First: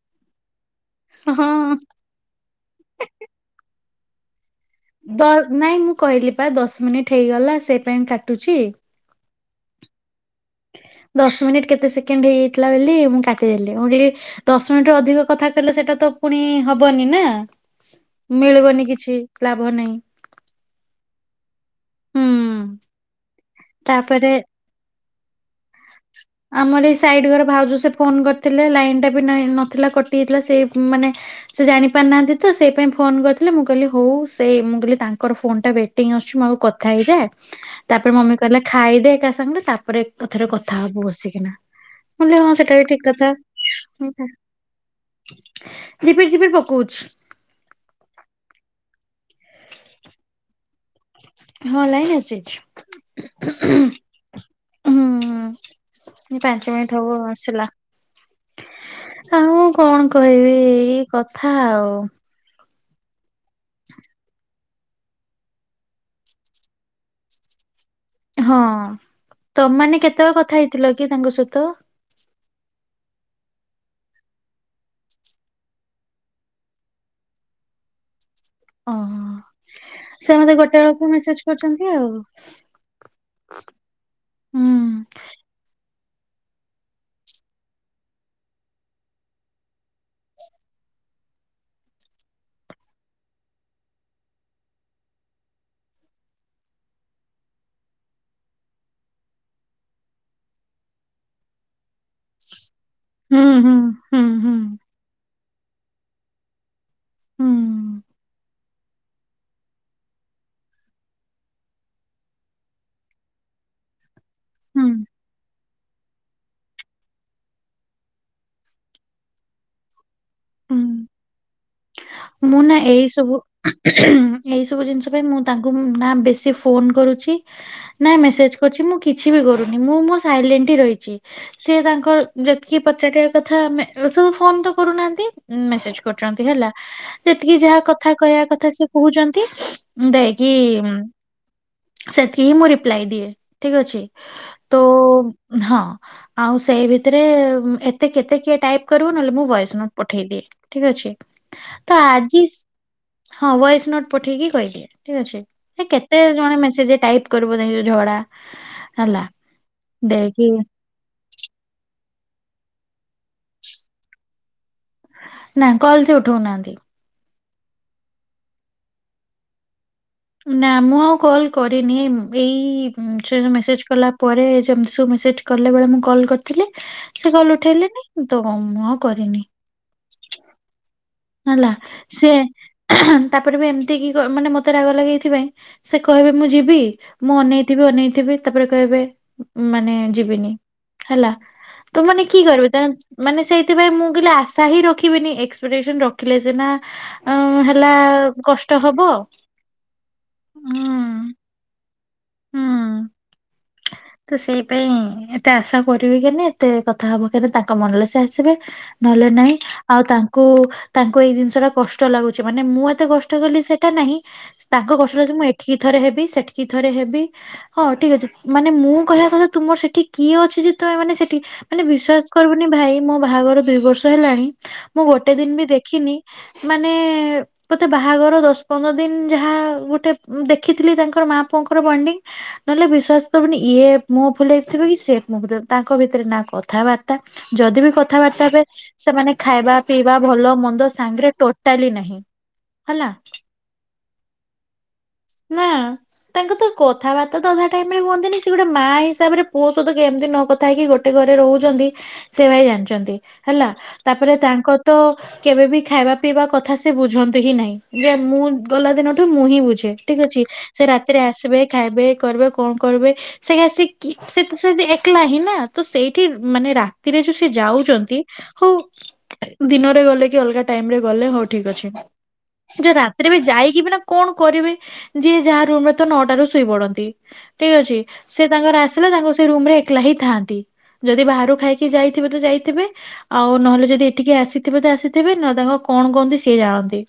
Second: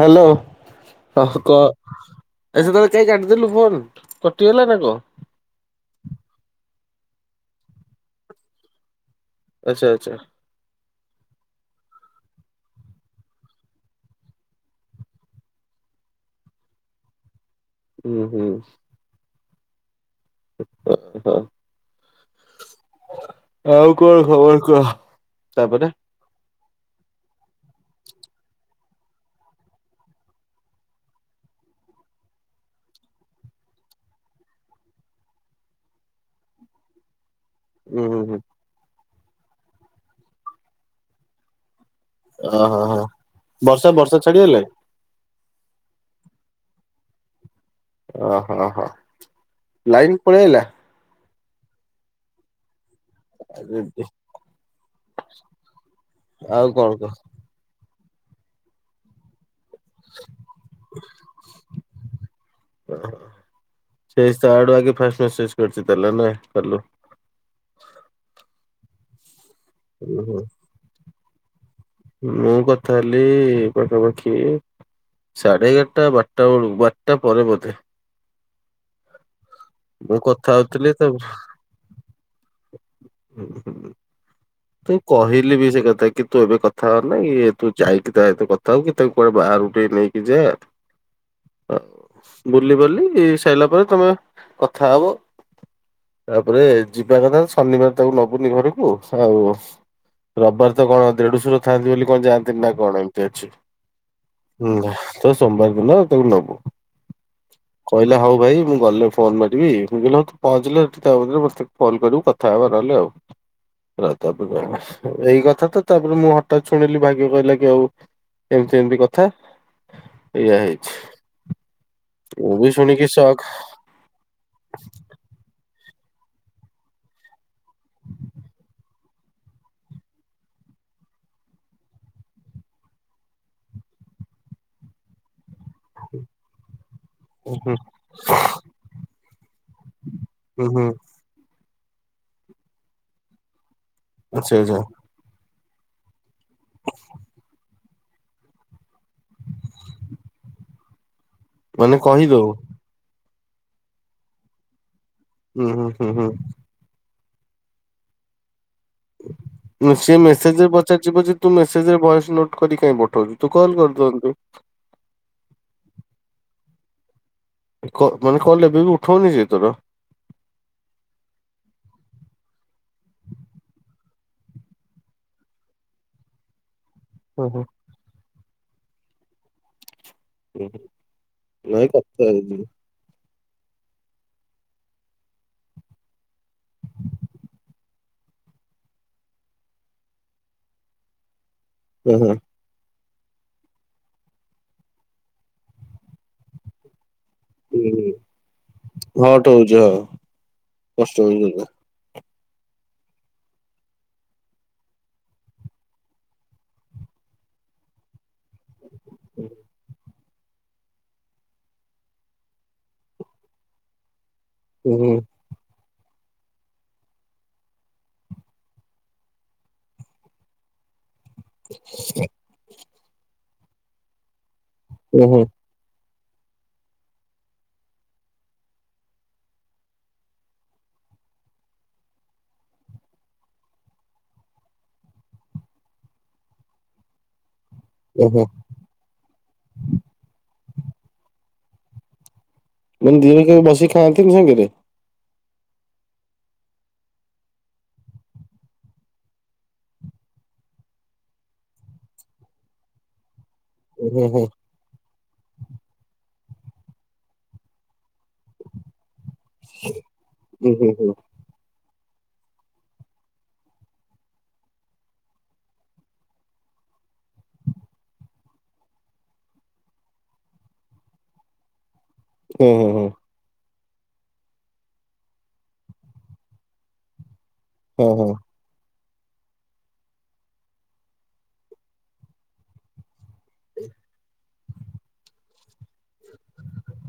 Hello. ହଉ ହଁ କ ଏ ସେତେବେଳ କାଇଁ କାଟିଦେଲୁ ଫୋନ? କଟିଗଲା ନା କଣ? ଦ ନାଇଁ ମୁଁ କହିଲି ପା ଦଶ ମିନିଟ ହେଇଗଲା ସେଇ ପାଇଁ କାଟୁଛି। ଆଚଛା ଆଚ୍ଛା। ଦଶ ମିନିଟ କେତେ ସେକେଣ୍ଡ ହେଇଯାଇଥିଲା ବୋଲି ମୁଁ କାଟିଦେଲିି ମୁ କହିଲି ଦଶ ମିନିଟରୁ ଅଧିକ କଥା କହୀ ସେଟା ତ ପୁଣି ହବନି ନା ହୁଁ ହୁଁ ମିଳିବନି କିଛି ଲାଭ ନାହିଁ। ହ ହୁଁ ଆଉ କଣ ତାପରେ ଖବର କହ? ତାପରେ? ଆମର ଏଇ ସାଇଡ ଘର ଭାଉଜ ସେ ଫୋନ କରିଥିଲେ ଲାଇନ ଟା ବି ନଥିଲା କଟି ଯାଇଥିଲା ସେଇ ମାନେ ସେ ଜାଣି ପାରୁ ନାହାନ୍ତି ତ ସେଇ ପାଇଁ ଫୋନ କରିଥିଲେ ମୁଁ କହିଲି ହଉ ସେ ମୁଁ କହିଲି ତାଙ୍କର ଫୋନ ଟା ୱେଟିଙ୍ଗ ଆସୁଚି ହଁ କଥା ହେଇଯାଏ। ହୁଁ ତାପରେ ହୁଁ ମମି ହୁଁ କହିଲେ ଖାଇଦେ ଏକା ସାଙ୍ଗରେ ତାପରେ ଏକାଥରେ କଥା ହବୁ ବସିକିନା। ମୁ କହିଲି ହଁ ସେଟା ଓହୋ ବି ହୋ ଠିକ କଥା ବର୍ଷା ବର୍ଷା ଛାଡିଗଲାଣି ଯିବି ଯିବି। କହୁଚି। ଅ ହଁ ହଁ ଲାଇନ ପଳେଇ ଆଇଲା? ହଁ ଲାଇନ ଆସିଯାଇଛି। ହୁଁ ଏ ଆଉ ପାଞ୍ଚ କଣ ମିନିଟ କହ ହବ ଆସିଲା। ଆଉ କଣ କହିବି ଏଇ କଥା ଆଉ। ଓ ହୋ। ସେସ୍ ତା ଆଡୁ ଆଗେ ଫାଷ୍ଟ ମେସେଜ କରଚି ତାହାଲେ ନେଇ କଲୁ। ହଁ ତମେମାନେ କେତେବେଳେ ହୁଁ କଥା ହେଇଥିଲ କି ତାଙ୍କ ସହିତ? ମୁଁ କଥା ହେଲି ପାଖାପାଖି ସାଢ଼େ ଏଗାରଟା ବାରଟା ବଳକୁ ବାରଟା ପରେେ ବୋଧେ। ଓୋ ମୁଁ ସେ କଥା ମତେ ଗୋଟେ ହଉଥିଲି ବେଳକୁ ମେସେଜ କରୁଚନ୍ତି ଆଉ। ହୁଁ ହୁଁ। ହୁଁ ତୁ କହିଲି ବି ସେ କଥା କି ତୁ ଏବେ କଥା ହୋନା ତୁ ଯାଇକି ତା ଏତ କଥା ହଉ କି ତାଙ୍କୁ କୁଆଡେ ବା ରୁଟି ନେଇକି ଯା ଆ ବୁଲି ବାଲି ସାରିଲା ପରେ ତମେ କଥା ହବ। ତାପରେ ଯିବା କଥା ଶନିବାର ତାକୁ ନବୁନି ଘରକୁ ଆଉ ରବିବାର ତ କଣ ଦେଢଶୁର ଥାଆନ୍ତି ବୋଲି କଣ ଯାଆନ୍ତିନ ନା କଣ ଏମିତି ହୁଁ ଅଛି। ହୁଁ ହୁଁ ହୁଁ। ତ ସୋମବାର ଦିନ ତାକୁ ନବୁ ହୁଁ କହିଲା ହଉ ଭାଇ ମୁଁ ଗଲେ ଫୋନ ମାରିବି ମୁ କହିଲି ପହଞ୍ଚିଲେ ତାରେ ମୋତେ ଫୋନ କରିବୁ କଥା ହେବା ନହେଲେ ଆଉ। ତାପରେ ହୁଁ ଏଇ କଥା ତ। ତାପରେ ମୁଁ ହଠାତ ଶୁଣିଲି ଭାଗ୍ୟ କହିଲା କି ଆଉ ଏମତି ଏମିତି କଥା। ଏଇଆା ହୁଁ। ହେଇଛି। ମୁଁ ବି ନା ଏଇ ଶୁଣିକି ସବୁ ସକ୍ ଏଇ ସବୁ ଜିନିଷ ପାଇଁ ମୁଁ ତାଙ୍କ ବ ନା ବେଶୀ ଫୋନ କରୁଛି ନା ମେସେଜ କରୁଛି ମୁଁ କିଛି ବି କରୁନି ମୁଁ ମୋ ସାଇଲେଣ୍ଟ [inaudible] ରହିଚି ସି ତାଙ୍କର ଯେତିକି ପଚାରିବା କଥା ଆମେ ଫୋନ ତ କରୁନାହାନ୍ତି। ମେସେଜ କରୁଛନ୍ତି ହେଲା ଯେତିକି ଯାହା ହୁଁ ଯାହା କଥା କହିବା କଥା ସେ କହୁଛନ୍ତି ଯାକି କି ହୁଁ ଉମ [unintelligible] ସେତିକି ହିଁ ମୁଁ ରିପ୍ଲାଏ ଦିଏ ଠିକ ଅଛି ଆଚ୍ଛା ଆଚ୍ଛା ତ ହଁ ଆଉ ସେଇ ଭିତରେ ଏତେ କେତେ କିଏ ଟାଇପ୍ କରିବ ନହେଲେ ମୁଁ ଭଏସ ନୋଟ। ପଠେଇ ଦିଏ ଠିକ ଅଛି। ତ ମାନେ ଆଜି କହିଦଉ ହଁ ଭଏସ ନୋଟ୍ ପଠେଇକି କହିଲେ ଠିକ ହୁଁ ହୁଁ ଅଛି ହୁଁ କେତେ ହୁଁ ଜଣେ ମେସେଜ ଟାଇପ୍ କରିବ ନାାଇଁ ଯୋଉ ଝଗଡା। ସି ମେସେଜରେ ପଚାର ଯିବ ଯେ ତୁ ମେସେଜର ବୟସ। ନୋଟ କରି କାଇଁ ପଠଉଛୁ ତୁ କଲ କରିଦିଅନ୍ତୁ। ନା କଲ ସେ ଉଠଉନାହାନ୍ତି। କ ମାନେ କଲ୍ ବି ଉଠାଉନି ସେ ତୋର? ନା ମୁଁ ଆଉ କଲ କରିନି ଏଇ ମେସେଜ କଲା ପରେ ଯେମିତି ସେଠି କଲାବେେଳେ ମୁଁ କଲ୍ କରିଥିଲେ । ସେ ହଁ କଲ ହଁ ଉଠେଇଲେନି ତ ମୁଁ ଆଉ କରିନି । ହୁଁ । ହେଲା ସିଏ ତାପରେ ବି ଏମିତି କି ମାନେ ମୋତେ ରାଗ ଲାଗେଏଇଥିପାଇଁ ସେ କହିବେ ମୁଁ ଯିବି ମୁଁ ଅନେଇଥିବି ଅନେଇଥିବି ତାପରେ କହିବେ ମାନେ ଯିବିନି ହେଲା। ତ ହଁ ମାନେ ହଁ କି କରିବେ? ମାନେ ସେଇଥିପାଇଁ ମୁଁ କହେ ଆଶା ହିଁ ରଖିବିନି ଏକ୍ସପେଟସନ ରଖି ରଖିଲେ ସିନା ଆ ହେଲା କଷ୍ଟ ହବ। ହଟ୍ ହଉଛି ହଁ କଷ୍ଟ ହୁଁ। ହଉଛି ଏଇନା। ହୁଁ। ତ ସେଇ ପାଇଁ ଏତେ ଆଶା କରିବି କେନେଏତେ କଥା ହବ କେ ତାଙ୍କ ମନରେ ସେ ଆସିବେ ନହେଲେ ନାହିଁ ଆଉ ତାଙ୍କୁ ତାଙ୍କୁ ଏଇ ଜିନିଷଟା କଷ୍ଟ ଲାଗୁଛି। ମାନେ ମୁଁ ଏତେ କଷ୍ଟ କଲି ସେଇଟା ନାହିଁ। ହୁଁ ତାଙ୍କ ହୁଁ କଷ୍ଟ ଲାଗୁଛି ମୁଁ ଏଠିକି ଥରେ ହେବି ସେଠିକି ଥରେ ହେବି ହଁ ଠିକ ଅଛି। ମାନେ ମୁଁ କହିବା କଥା ତୁମର ସେଠି କିଏ ଅଛି? ଯେ ତମେମାନେ ସେଠି ମାନେ ବିଶ୍ୱାସ କରିବୁନି ଭାଇ। ମୋ ବାହାଘର ଦୁଇ ବର୍ଷ ହେଲାଣି ମୁଁ ଗୋଟେ ଓହୋ ଦିନ ବି ଦେଖିନି ମାନେ ମୋତେ ବାହାଘର ଦଶ ପନ୍ଦର ଦିନ ଯାହା ଗୋଟେ ଦେଖିଥିଲି ତାଙ୍କର ମା ପୁଅଙ୍କର ବଣ୍ଡିଙ୍ଗ ନହଲେ ବିଶ୍ୱାସ। ତାମାନେ ଇଏ ମୁହଁ ଫୁଲେଇ ଥିବ କି ସେ । ତାଙ୍କ ଭିତରେ ନା କଥାବାର୍ତ୍ତା। ଯଦି ବିି ଓହୋ କଥାବାର୍ତ୍ତା ହେବେ ।ସେମାନେ ଖାଇବା ପିଇବା ଭଲ, ମନ୍ଦ ସାଙ୍ଗରେ ସେଟାବି ନାହିଁ। ହେଲା। ଯିଏ ଯାହା ବସିିକି ଖାଆନ୍ତିନି ସାଙ୍ଗରେ। ନା ତାଙ୍କ ତ କଥାବାର୍ତ୍ତା ତ ଅଧା ଟାଇମ ରେ ହୁଅନ୍ତିନି। ସେ ଗୋଟେ ମା ହିସାବରେ ପୁଅ ସହ କେମିତି ନ କଥା ହେଇକି ଗୋଟେ ଗୋଟେ ଘରେ ରହୁଛନ୍ତି ।ସେ ଭାଇ ଜାଣିଛନ୍ତି ହେଲା ହୁଁ ହୁଁ ତାପରେ ହୁଁ ତାଙ୍କ ତ କେବେ ବିି ଖାଇବା ପିଇବା କଥା ସେ ବୁଝନ୍ତୁ ହିଁ ନାହିଁ। ଯେ ମୁଁ ଗଲା ଦିନଠୁ ମୁଁ ହିଁ ବୁଝେ ଠିକ ଅଛି। ସେ ହୁଁ ହୁଁ ରାତିରେ ଆସିବେ ଖାଇ କର କଣ କରିବେ? ସେ ଏକଲା ହିଁ ନା ତ ସେଇଠି ମାନେ ରା ରାତିରେ ଯୋଉ ସେ ଯାଉଛନ୍ତି, ହଉ ଦିନରେ ଗଲେ କି ଅଲଗା ଟାଇମରେ ଗଲେ ହଉ ଠିକ ଅଛି। ହୁଁ ହଁ ଯୋଉ ହଁ ରାତିରେ ବି ଯାଇକି ବି ନା କଣ କରିବେ? ଯିଏ ଯାହା ରୁମରେ ତ ନଅଟାରୁ ଶୋଇ ପଡନ୍ତି ।ଠିକ ଅଛି ହଁ ହଁ ସେ ତାଙ୍କର ଆ ସେ ରୁମ ରେ ଏକଲା ହିଁ ଥାନ୍ତି। ଯଦି ବାହାରୁ ଖାଇକି ଯାଇଥିବେ ତ ଯାଇଥିବେ। ଆଉ ନହେଲେ ଯଦି ଏଠିକି ଆସିଥିବେ ତ ଆସିଥିବେ ନ ତାଙ୍କ କଣ କହନ୍ତି ସିଏ ଜାଣନ୍ତି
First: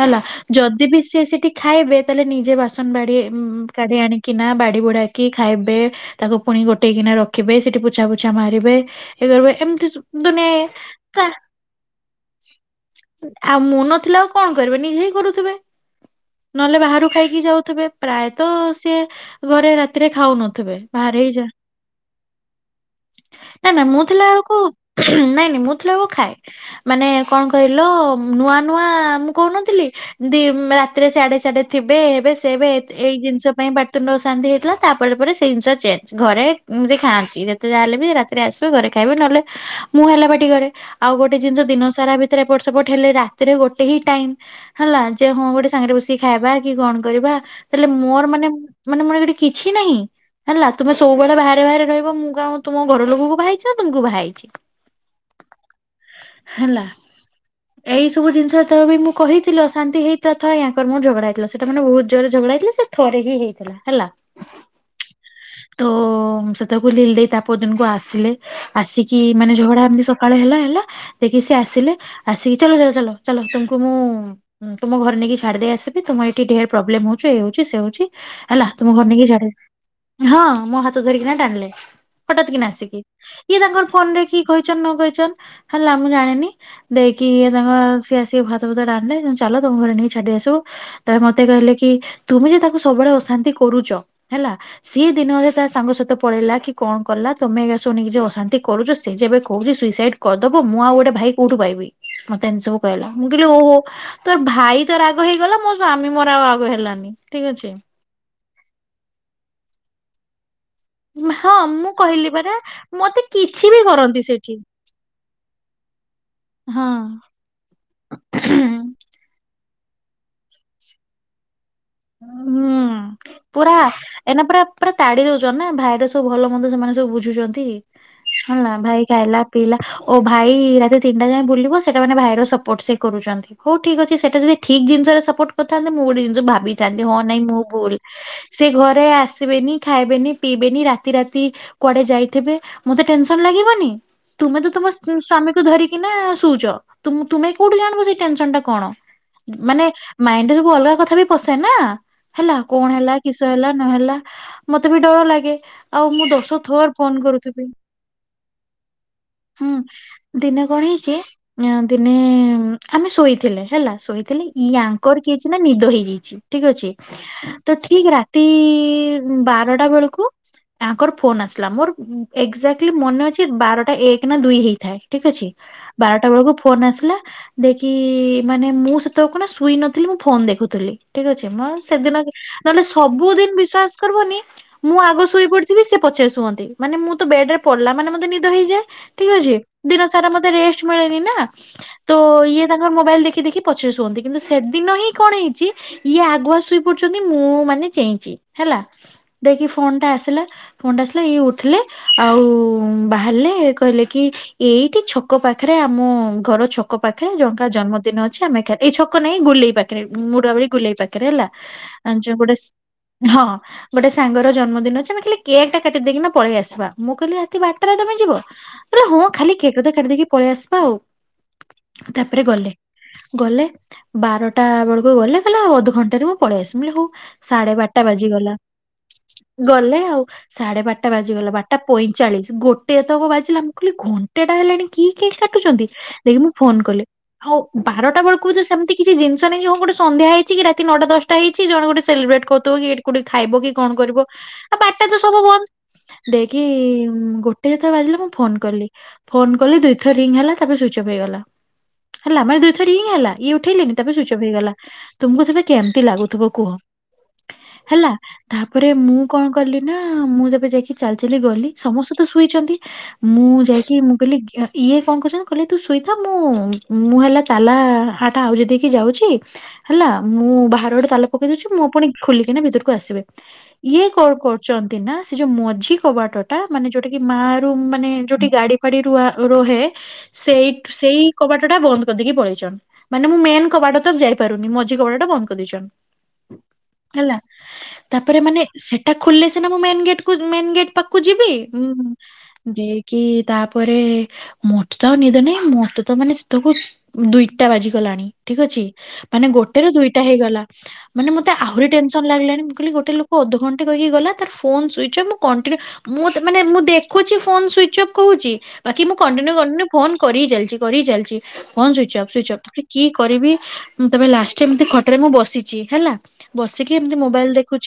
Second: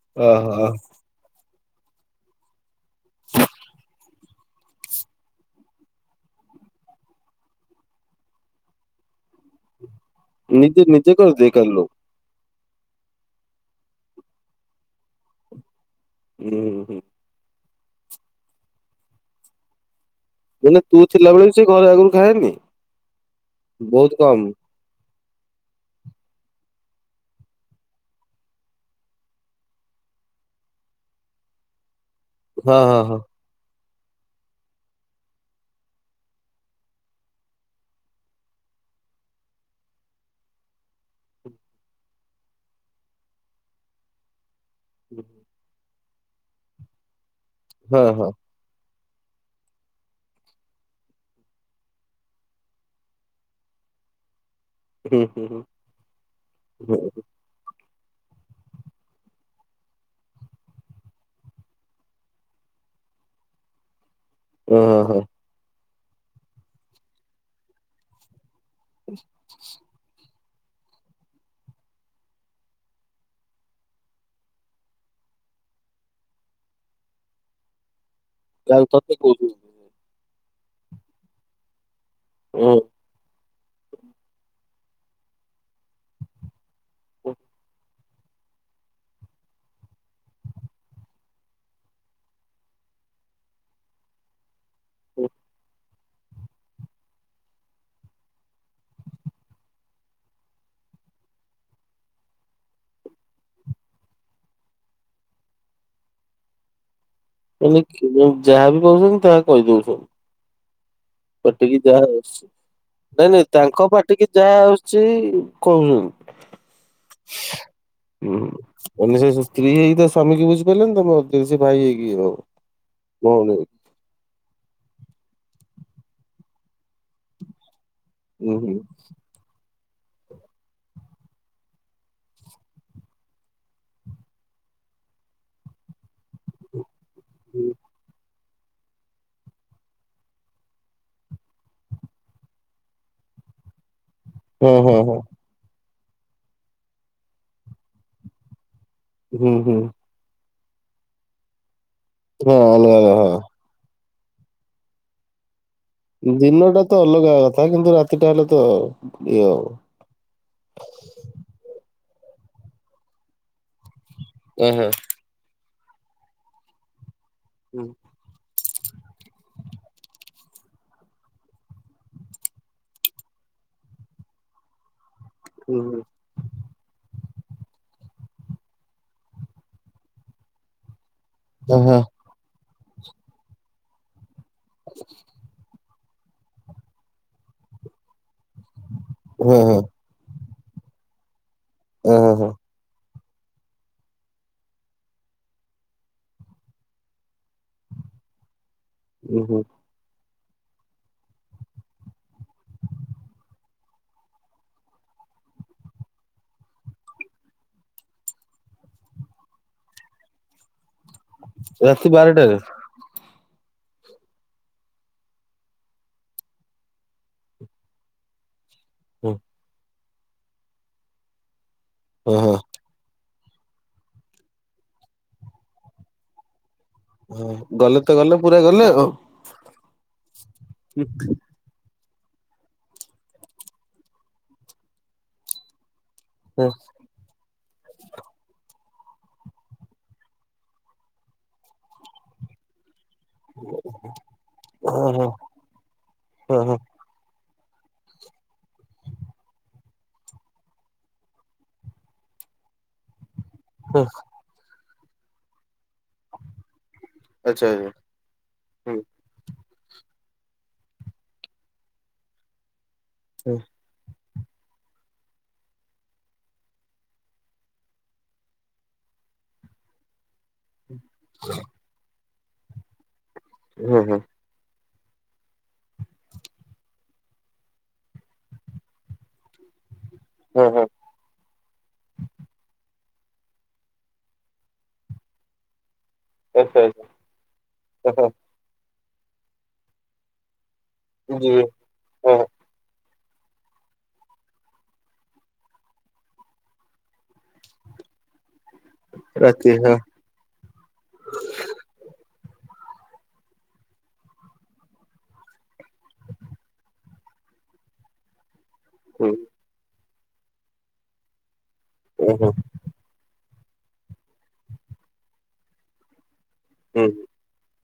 ହେଲା । ଓହୋ ଯଦି ବି ସିଏ ସେଠି ଖାଇବେ ତାହେଲେ ନିଜେ ବାସନ ବାଡି କାଢି ଆଣିକି ନା ବାଡି ବୁଡାକି ଖାଇବେ। ତାକୁ ଗୋଟେଇ କିନା ରଖିବେ, ସେଠି ପୋଛା ପୋଛା ମାରିବେ ଇ କର ଏମତି ସୁତୁ ଦିନେ ନିଜେ ନିଜେ କା କରିଦିଏ କାଲି ଲୋ ଆଉ ମୁଁ ନଥିଲା ଆଉ କଣ କରିବ, ନିଜେ ହିଁ କରୁଥିବେ। ହୁଁ ନହେଲେ ହୁଁ ବାହାରୁ ଖାଇକି ଯାଉଥିବେ। ପ୍ରାୟତଃ ସିଏ ଘରେ ରାତି ରାତିରେ ଖାଉ ନଥିବେ ମାନେ ତୁ ବାହାରେ ଯା। ଥିଲାବେଳେ ବି ସେ ଘରେ ଆଗରୁ ଖାଏନି ନା - ନା ମୁଁ ବହୁତ ଥିଲା କମ୍। ଆଳକୁ ନାଇଁ ନାଇଁ ମୁଁ ଥିଲା ବେଳେ ଖାଏ ।ମାନେ କଣ କହିଲ? ନୂଆ ନୂଆ ମୁଁ କହୁନଥିଲି। ଦି ରାତିରେ ସାଢଡେ ସାଡେ ଥିବେ ହେବେ ସେବେ ହଁ ହଁ ଏଇ ହଁ। ଜିନିଷ ପାଇଁ ବା ତୁଣ୍ଡ ଅଶାନ୍ତି ହେଇଥିଲା, ତାପରେ ପରେ ସେଇ ଜିନିଷ ଚେଞ୍ଜ ଘରେ ସେ ଖାଆନ୍ତି ।ଯେତେ ଯା ହେଲେ ବି ରାତିରେ ଆସିବ ଘରେ ଖାଇ ନହେଲେ ମୁଁ ହେଲା ବାଟିକରେ। ଆଉ ଗୋଟେ ଜିନିଷ ଦିନ ସାରା ଭିତରେ ଏପଟ ସେପଟ ହେଲେ ରାତିରେ ଗୋଟେ ହି ସେଇଥି ପାଇଁ ହେଲା ଯେ ହଁ ଗୋଟେ ସାଙ୍ଗରେ ବସିକି ଖାଇବା କି କଣ କରିବା? ହେଲେ ହଁ ମୋର ହଁ ମାନେ ମାନେ ମୋର ଗୋଟେ କିଛି ନାହିଁ। ହେଲା ତୁମେ ସବୁବେଳେ ବାହାରେ ବାହାରେ ରହିବ। ମୁଁ କଣ ତୁମ ଘର ଲୋକଙ୍କୁ ବାହାଇଛି ନା ତୁମକୁ ବାହା ହେଇଛି? ହୁଁ- ହୁଁ ହେଲା - ହୁଁ - ହୁଁ। ଏଇ ସବୁ ଜିନିଷ ତ ବି ମୁଁ କହିଥିଲ ଶାନ୍ତି [unintelligible] ତାରମୋର ଝଗଡା ହେଇଥିଲା ।ସେଟା ମାନେ ବହୁତ ଜୋରରେ ଝଗଡା ହେଇଥିଲା। ସେ ଥରେ ହିଁ ହେଇଥିଲା ହେଲା। ହଁ ହଁ ହଁ ତ ସେତେବେଳକୁ ତା ପରଦିନକୁ ଲିଲି ଦେଇ ଆସିଲେ ।ଆସିକି ମାନେ ଝଗଡା ଏମତି ସକାଳେ ହେଲା ହେଲା ଦେଇକି ସେ ଆସିଲେ। ଆସିକି ଚାଲ -ଚାଲ -ଚାଲ -ଚାଲ ତୁମକୁ ମୁଁ ତୁମ ଘରେ ନେଇକି ଛାଡ଼ିଦେଇ ଆସିବି ତମ ଏଇଠି ଢେର ପ୍ରୋବଲେ ହଉଛ ଏଇଉଛି ସେ ହଉଛି। ହେଲା ଆଉ ତୁମ ଘର ତତେ ନେଇକି ଛାଡ କହୁଛନ୍ତି ହଁ ମୋ ହାତ ଧରିକିନା ଟାଣିଲେ ହଠାତ୍ କି ହଁ। ନାସିକି ଇଏ ତାଙ୍କର ଫୋନ ରେ କି କହିଛନ ନ କହିଛ ହେଲା ମୁଁ ଜାଣିନି? ଦେଇକିଏ ତାଙ୍କ ସିଏ ଆସିକି ଭାତ ଭୁତା ଟ ଆଣିଲେ ଚାଲ ତମ ଘରେ ନେଇ ଛାଡି ଆସିବୁ ତମେ ମତେ କହିଲେ କି ତୁମେ ଯେ ତାକୁ ସବୁବେଳେ ଅଶାନ୍ତି କରୁଛ ହେଲା ସିଏ ଦିନରେ ତା ସାଙ୍ଗସାଥି ପଳେଇଲା କି କଣ କଲା ତମେ ଶୁଣିକି ଅଶାନ୍ତି, କରୁଛ ସେ ଯେବେ କହୁଛି ସୁଇସାଇଡ୍ କରିଦବ ମୁଁ ଆଉ ଗୋଟେ ଭାଇ କୋଉଠୁ ପାଇବି ମତେ ଏମିତିବୁ କହିଲ ମୁଁ କହିଲି ଓହୋ ତୋ ଭାଇ ରାଗ ହେଇଗଲା ମୋ ସଵାମୀ ମୋର ଆଉ ଆଗ ହେଲାନି। ଠିକ ଅଛି ମାନେ ଯାହାବ କହୁଛନ୍ତି ତାହା କହି ଦଉଛୁ। ହଁ ପଟିକି ମୁଁ ଯାହା କହିଲି ଆସୁଛି ପରା ମତେ ନାଇଁ ନାଇଁ କିଛି ବି ତାଙ୍କ କରନ୍ତି ପାଟିକି ଯାହା ସେଠି ଆସୁଛି କହୁ ହଁ [unintelligible] ସ୍ତ୍ରୀ ହେଇ ତ ସ୍ୱାମୀ ବୁଝି ପାରିଲନି ତମେ ଅତି ହୁଁ ପୁରା ଏନା ପୁରା ପୁରା ତାଡି ଦଉଛ। ନା ଭାଇର ସବୁ ଭଲ ମନ୍ଦ ସେମାନେ ସବୁ ବୁଝୁଛନ୍ତି। ହୁଁ ହେଲା ହୁଁ ଭାଇ ଖାଇଲା ପିଇଲା ଓ ଭାଇ ରାତି ତିନିଟା ଯାଏ ବୁଲିବ ସେଟା ମେ ଭାଇର ସପୋର୍ଟ ସେ କରୁଛନ୍ତି। ହଉ ଠିକ ଅଛି ସେଇଟା ଯଦି ଠିକ ଜିନଷରେ ସପୋଟ କରିଥାନ୍ତ ମୁଁ ଗୋଟେ ଜିନିସ ଯନ୍ତି ହଁ ନାଇଁ ମୁଁ ଭୁଲ ସେ ଘରେ ଆସିବେନି ଖାଇବେନି ପିଇବେନି ରାତି ରାତି କୁଆଡେ ଯାଇଥିବେ ମତେ ଟେନସନ ଲାଗେ। ଲାଗିବନି। ତୁମେ ତ ହଁ ତମ ହଁ ହଁ ସ୍ଵାମୀକୁ ଧରିକି ନା ଶଉଛ ତୁମେ କୋଉଠୁ ଜାଣିବ ସେଇ ଟେନସନ ଟା କଣ? ହୁଁ ହୁଁ ମାନେ ମାଇଣ୍ଡରେ ସବୁ ଅଲଗା କଥା ବି ପସେ ନା। ହେଲା ହଁ କଣ ଅଲଗା ହେଲା କିସ ହଁ। ହେଲା ନହେଲା ମତେ ବି ଡର ଲାଗେ। ଆଉ ମୁଁ ଦଶ ଦିନଟା ଥର ତ ଫୋନ ଅଲଗା କଥା କରୁଥିବି କିନ୍ତୁ ରାତିଟା ହେଲେ ତ ଇଏ ଆଉ। ହୁଁ ଦିନେ କଣ ଯେ ଦିନେ ଆମେ ଶୋଇଥିଲେ ହେଲା ଶୋଇଥିଲେ ଇ ଓହୋ ଆଙ୍କର କିଏ ଅଛି ନା ନିଦ ହେଇଯାଇଛି ଠିକ ଅଛି ତ ହୁଁ ଠିକ ରାତି ଟି ବାରଟା ବେଳକୁ ତାଙ୍କର ଫୋନ ଆସିଲା ମୋର ଏକଯାକକ୍ଲି ମନେ ଅଛି ବାରଟା ବଟା ଏକ ନା ଦୁଇ ହେଇଥାଏ ଠିକ ଅଛି ହୁଁ ହୁଁ। ବାରଟା ବେଳକୁ ଫୋନ ଆସିଲା ଦେଖି ମାନେ ମୁଁ ସେତେବେଳେ କଣ ସୁଇ ନଥିଲି ମୁଁ ଫୋନ ଦେଖୁଥିଲି। ଠିକ ଅଛି ମ ହଁ ହଁ ସେଦିନ ନହେଲେ ସବୁଦିନ ବିଶ୍ଵାସ କରିବନି ମୁଁ ଆଗ ଶୋଇପଡିଥିବି ସେ ପଛରେ ଶୁଅନ୍ତି ମାନେ ମୁଁ ତ ବେଡ୍ ରେ ପଡିଲା ମାନେ ମତେ ନିଦ ହେଇଯାଏ ଠିକ ଅଛି ହଁ ହଁ ଦିନ ସାରା ମୋତେ ରେଷ୍ଟ ଛୁଏ ରୀନା ତ ହଁ ହଁ ଇଏ ତାଙ୍କର ମୋବାଇଲ ଦେଖି ଦେଖିପଛରେ ଶୁଅନ୍ତି କିନ୍ତୁ ସେଦିନ ହିଁ କଣ ହେଇଛି- ଇଏ ଆଗୁଆ ଶୋଇପଡୁଛନ୍ତି ମୁଁ ମାନେ ଚେଇଁଚି ହେଲା ହୁଁ ହୁଁ ଦେକି ଫୋନ ଟା ଆସିଲା! ଫୋନ୍ ଟା ଆସିଲା ଇ ଉଠିଲେ ଆଉ ବାହାରିଲେ କହିଲେ କି ଏଇଠି ଛକ ପା ପାଖରେ ଆମ ଘର ଛକ ପାଖରେ ଜଣଙ୍କ ଜନ୍ମଦିନ ଅଛି ଆମେ ଏଇ ଛକ ନାହିଁ ଗୁଲେଇ ପାଖରେ ମୁଡା ବିକି! ଗୁଲେଇ ପାଖରେ ହେଲା ଆ ରାତି ଜୋଉ ପଟେ ବାରଟାରେ ସେ ହଁ ଗୋଟେ ସାଙ୍ଗର ଜନ୍ମଦିନ ଅଛି ଆମେ ଖାଲି କେକ୍ ଟା କାଟିଦେଇକିନା ପଳେଇ ଆସିବା ମୁଁ କହିଲି ରାତି ବାରଟାରେ ତମେ ବ ହଁ ଖାଲି କେକ ତ କାଟି ଦେକି ପଳେଇ ଆସିବା ଆଉ ତାପରେ ହଁ। ଗଲେ। ଗଲେ ବାରଟା ବେଳକୁ ଗଲେ କଲେ ଅଧଘଣ୍ଟାରେ ମୁଁ ପଳେଇ ଆସିବି। ମୁଁ କହିଲି ହଉ ହଁ ସାଢେ ଗଲେ ବାରଟା ତ ଗଲେ ବାଜିଗଲା। ପୁରା ଗଲେ ଆଉ। ଗଲେ ଆଉ ସାଢେ ବାରଟା ବାଜିଗଲା ବାରଟା ପଇଁଚାଳିଶି ଗୋଟେ ତ କ ବାଜିଲା ମୁଁ କହିଲି ଘଣ୍ଟେ ଟା ହେଲାଣି କି କେକେ କାଟୁଛନ୍ତି। ଦେଖି ମୁଁ ହଁ ଫୋନ କଲି ହୋଉ ବାରଟା ବେଳକୁ କହୁଛ ସେମିତି କିଛି ଜିନିଷ ନାଇଁ ଯୋଉ ଗୋଟେ ସନ୍ଧ୍ୟା ହେଇ ଠିକ ରାତି ନଅଟା ଦଶଟା ହେଇଛି ଜଣ ଗୋଟେସେଲି ବେ ଟ କରିଦବ କି ଏଇଠି! କୋଠିକି ଖାଇବ କି କଣ କରିବ ବାରଟା ହଁ ତ ହଁ ସବୁ ବନ୍ଦ ହଁ ଦେଇକି ହଁ ହଁ ଗୋ- ଦିଥ ର ବାଜିଲେ ମୁଁ ଫୋନ କଲି ଫୋନ କଲି ଦୁଇଥରରିଙ୍ଗ ହେଲା ତାପରେ ସ୍ୱିଚ୍ ଅପ୍ ହେଇଗଲା! ହେଲା ମା ଦୁଇଥର ରିଙ୍ଗିହେଲାଇଏ ଉଠେଇଲେ ନିତା ପରେ ସୁଇଜ୍‌ ଅପହେଇଗଲା! ତୁମକୁ ସେବେ କେମିତି ଲାଗୁଥିବ କୁହ । ଆଚ୍ଛା ଆଚ୍ଛା ହେଲା ତାପରେ ହୁଁ ମୁଁ କଣ କଲି ନା ମୁଁ ଯେବେ ଯାଇକି ଚାଲି ଚାଲି ଗଲି, ସମସ୍ତେ ତ ଶୋଇଛନ୍ତି, ମୁଁ ଯାଇକି ମୁଁ କହିଲି ହ ଇଏ କଣ କହୁଛନ୍ତି କହିଲେ ତୁ ଶୋଇଥା ମୁଁ ମୁଁ ହେଲା ତାଲା ହାଟ ଆଉଜି ଦେଇକି ଯାଉଛି। ହେଲା ମୁଁ ବାହାରେ ଗୋଟେ ତାଲା ପକେଇ ଦଉଛି ମୁଁ ପୁଣି ଖୋଲିକିନା ଭିତରକୁ ଆସିବି। ହୁଁ ଇଏ ହୁଁ। କଣ କରୁଛ? ତିଇନା ସେ ଯୋଉ ମଝି କବାଟ ଟା ମାନେ ଯୋଉଟା କି ମା ରୁ ମାନେ ଯୋଉଠି ଗାଡି ଫାଡି ର ରହେ, ହଁ ସେଇ ହଁ ସେଇ କବାଟ ଟା ବନ୍ଦ କରିଦେଇକି ପଳେଇଛନ୍ ମାନେ ମୁଁ ମେନ କବାଟ ତ ଯାଇ ପାରୁନି ମଝି କବାଟଟା ବନ୍ଦ କରି ଦେଇଛନ୍ତି। ଆଚ୍ଛା ଆଚ୍ଛା ହେଲା ହଁ ହଁ ତାପରେ ମାନେ ସେ ଟା ଖୋଲିଲେ ସିନା ମୁଁ ମେନ୍ ଗେଟ୍ କୁ ମେନ୍ ଗେଟ୍ ପାଖକୁ ଯିବି। ଯିବେ ହଁ କି ତାପରେ ମୋତେ ତ ଆଉ ନିଦ ନାଇଁ ମୋତେ ତ ମାନେ ସେତକୁ ଦୁଇଟା ବାଜିଗଲା। ଲାନି ଠିକ୍ ଅଛି ମାନେ ରାତି ଗୋଟେ ର ହଁ। ଦୁିଟା ହେଇଗଲା ମାନେ ମତେ ଆହୁରି ଟେନ୍ସନ ଲାଗିଲାନି କହିଲି ଗୋଟେ ଲୋକ ଅଧଘଣ୍ଟେ କହିଲି ଗଲା। ତାର ଫୋନ୍ ସ୍ଵିଚ ଅଫ ମୁଁ କଣ୍ଟିନୁ ମୁଁ ମାନେ ମୁଁ ଦେଖୁଛି ଫୋନ୍ ସ୍ୱିଚ ଅଫ୍ କହୁଛି । ବାକି ମୁଁ ହୁଁ କଣ୍ଟିନ୍ୟୁ କାଣ୍ଟିନ୍ୟୁ ଫୋନ କରି ହି ଚାଲିଛି, କରି ହି ଚାଲିଛି ଫୋନ ସ୍ଵିଛ ଅଫ୍ ହୁଁ ସୁଇଚ୍ ଅଫ୍ ତ କି କରିବି? ତମେ ଲାଷ୍ଟ ଏମିତି ଖଟରେ ମୁଁ ବସିଛି ହେଲା ବସିକି ହୁଁ। ଏମିତି ମୋବାଇଲ ଦେଖୁଛି।